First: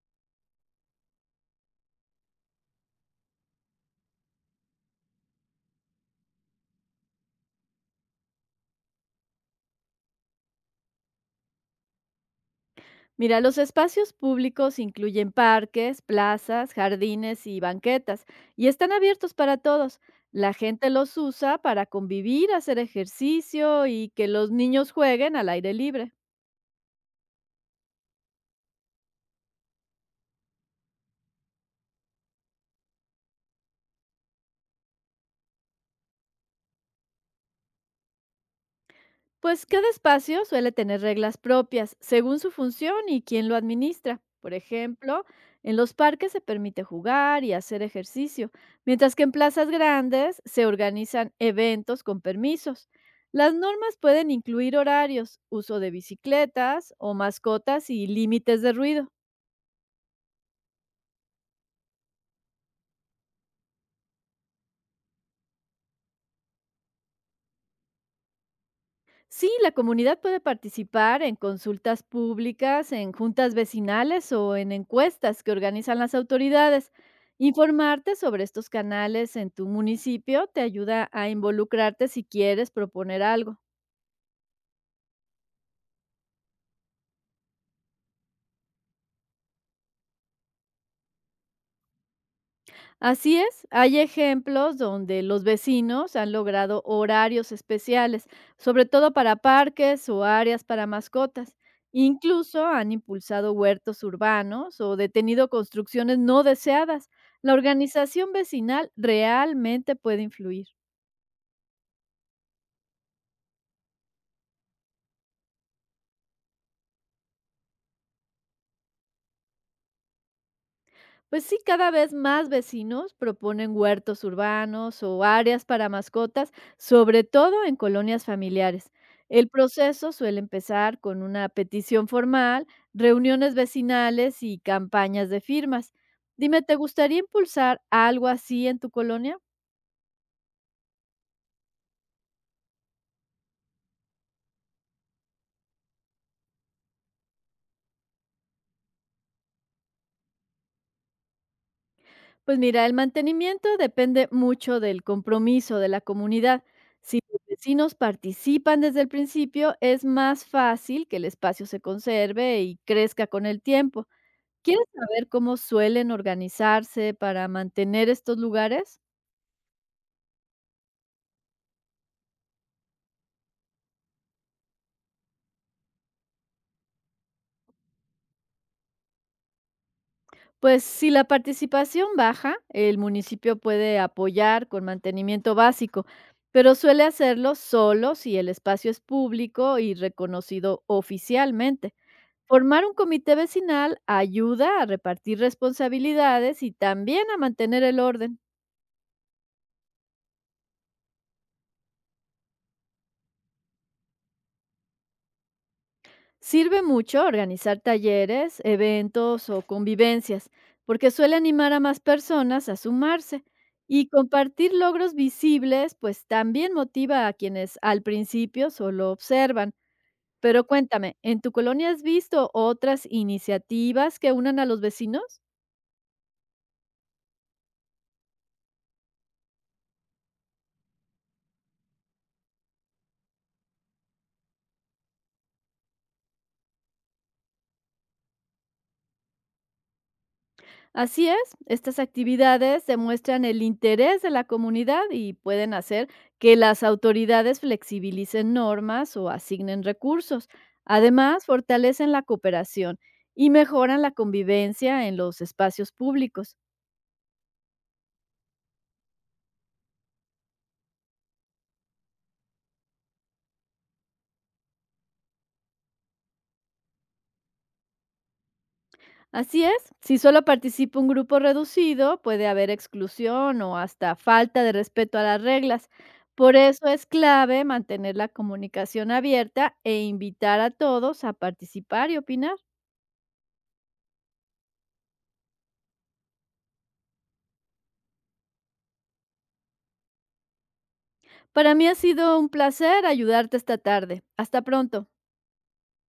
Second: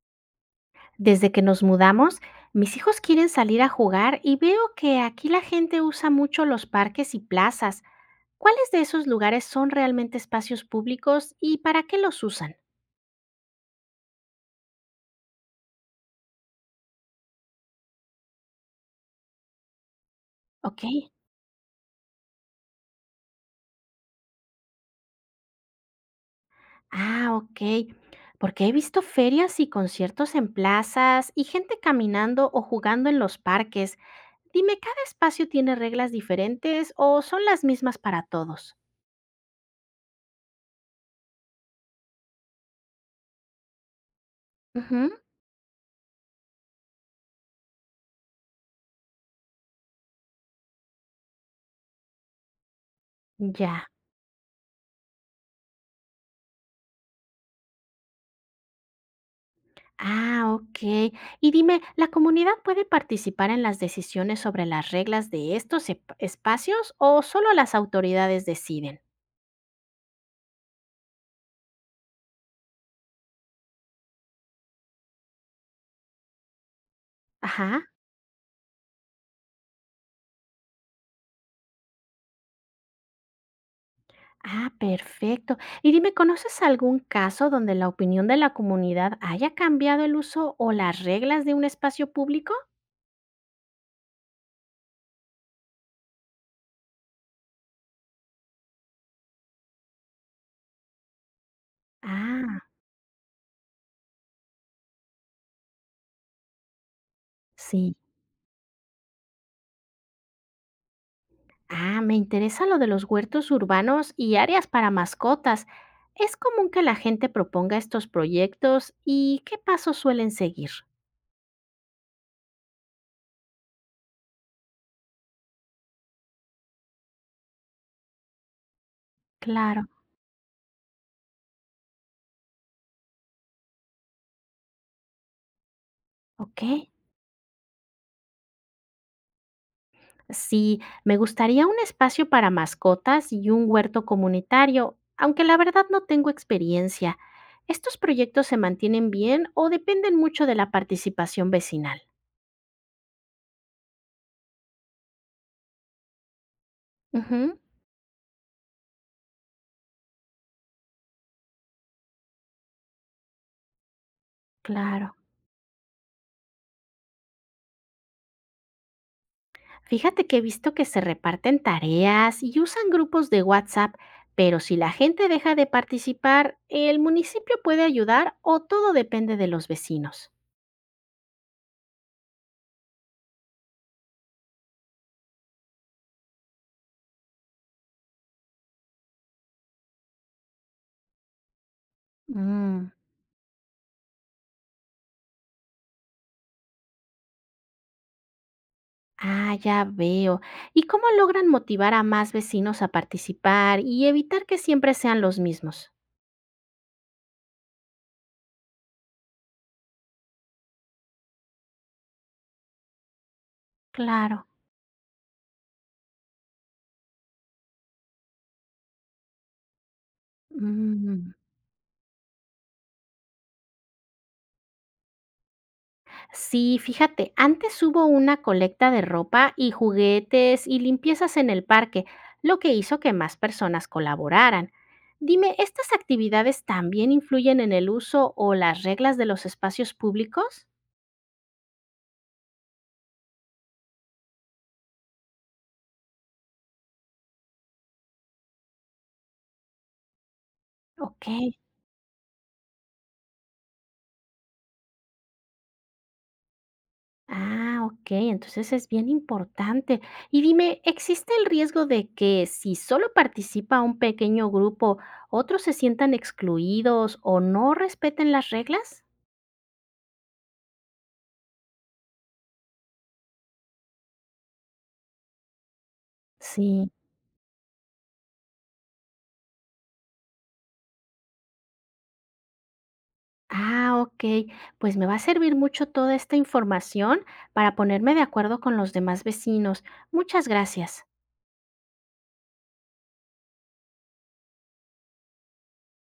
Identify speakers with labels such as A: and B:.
A: Desde que nos mudamos, mis hijos quieren salir a jugar y veo que aquí la gente usa mucho los parques y plazas. ¿Cuáles de esos lugares son realmente espacios públicos y para qué los usan?
B: Mira, los espacios públicos incluyen parques, plazas, jardines y banquetas, y están abiertos para todos. La
A: Ok.
B: gente los usa para convivir, hacer ejercicio y que los niños jueguen al aire libre.
A: Ah, ok. Porque he visto ferias y conciertos en plazas y gente caminando o jugando en los parques. Dime, ¿cada espacio tiene reglas diferentes o son las mismas para todos?
B: Pues cada espacio suele tener reglas propias según su función y quién lo administra. Por
A: Ujú.
B: ejemplo, en los parques se permite jugar y hacer ejercicio, mientras que en plazas grandes se organizan eventos con permisos. Las
A: Ya.
B: normas pueden incluir horarios, uso de bicicletas o mascotas y límites de ruido.
A: Ah, ok. Y dime, ¿la comunidad puede participar en las decisiones sobre las reglas de estos espacios o solo las autoridades deciden?
B: Sí, la comunidad puede participar en consultas públicas, en juntas vecinales o en encuestas que organizan las autoridades.
A: Ajá.
B: Informarte sobre estos canales en tu municipio te ayuda a involucrarte si quieres proponer algo.
A: Ah, perfecto. Y dime, ¿conoces algún caso donde la opinión de la comunidad haya cambiado el uso o las reglas de un espacio público?
B: Así es, hay ejemplos donde los vecinos han logrado horarios especiales, sobre todo para parques o áreas para mascotas.
A: Ah,
B: Incluso han impulsado huertos urbanos o detenido construcciones no deseadas. La
A: sí.
B: organización vecinal realmente puede influir.
A: Ah, me interesa lo de los huertos urbanos y áreas para mascotas. ¿Es común que la gente proponga estos proyectos y qué pasos suelen seguir?
B: Pues sí, cada vez más vecinos proponen huertos urbanos o áreas para mascotas, sobre todo en colonias familiares. El
A: Claro.
B: proceso suele empezar con una petición formal, reuniones vecinales y campañas de firmas.
A: Ok,
B: Dime, ¿te gustaría impulsar algo así en tu colonia?
A: sí, me gustaría un espacio para mascotas y un huerto comunitario, aunque la verdad no tengo experiencia. ¿Estos proyectos se mantienen bien o dependen mucho de la participación vecinal?
B: Pues mira, el mantenimiento depende mucho del compromiso de la comunidad. Si los
A: Ujú,
B: vecinos participan desde el principio, es más fácil que el espacio se conserve y crezca con el tiempo. ¿Quieres
A: claro.
B: saber cómo suelen organizarse para mantener estos lugares?
A: Fíjate que he visto que se reparten tareas y usan grupos de WhatsApp, pero si la gente deja de participar, ¿el municipio puede ayudar o todo depende de los vecinos?
B: Pues si la participación baja, el municipio puede apoyar con mantenimiento básico, pero suele hacerlo solo si el espacio es público y reconocido oficialmente. Formar
A: Mm.
B: un comité vecinal ayuda a repartir responsabilidades y también a mantener el orden.
A: Ah, ya veo. ¿Y cómo logran motivar a más vecinos a participar y evitar que siempre sean los mismos?
B: Sirve mucho organizar talleres, eventos o convivencias, porque suele animar a más personas a sumarse. Y
A: Claro.
B: compartir logros visibles, pues también motiva a quienes al principio solo observan. Pero cuéntame,
A: Mm.
B: ¿en tu colonia has visto otras iniciativas que unan a los vecinos?
A: Sí, fíjate, antes hubo una colecta de ropa y juguetes y limpiezas en el parque, lo que hizo que más personas colaboraran. Dime, ¿estas actividades también influyen en el uso o las reglas de los espacios públicos?
B: Así es, estas actividades demuestran el interés de la comunidad y pueden hacer que las autoridades flexibilicen normas o asignen recursos.
A: Ok.
B: Además, fortalecen la cooperación y mejoran la convivencia en los espacios públicos.
A: Ah, ok, entonces es bien importante. Y dime, ¿existe el riesgo de que si solo participa un pequeño grupo, otros se sientan excluidos o no respeten las reglas?
B: Así es, si solo participa un grupo reducido, puede haber exclusión o hasta falta de respeto a las reglas. Por eso
A: Sí.
B: es clave mantener la comunicación abierta e invitar a todos a participar y opinar.
A: Ah, ok, pues me va a servir mucho toda esta información para ponerme de acuerdo con los demás vecinos. Muchas gracias.
B: Para mí ha sido un placer ayudarte esta tarde. Hasta pronto.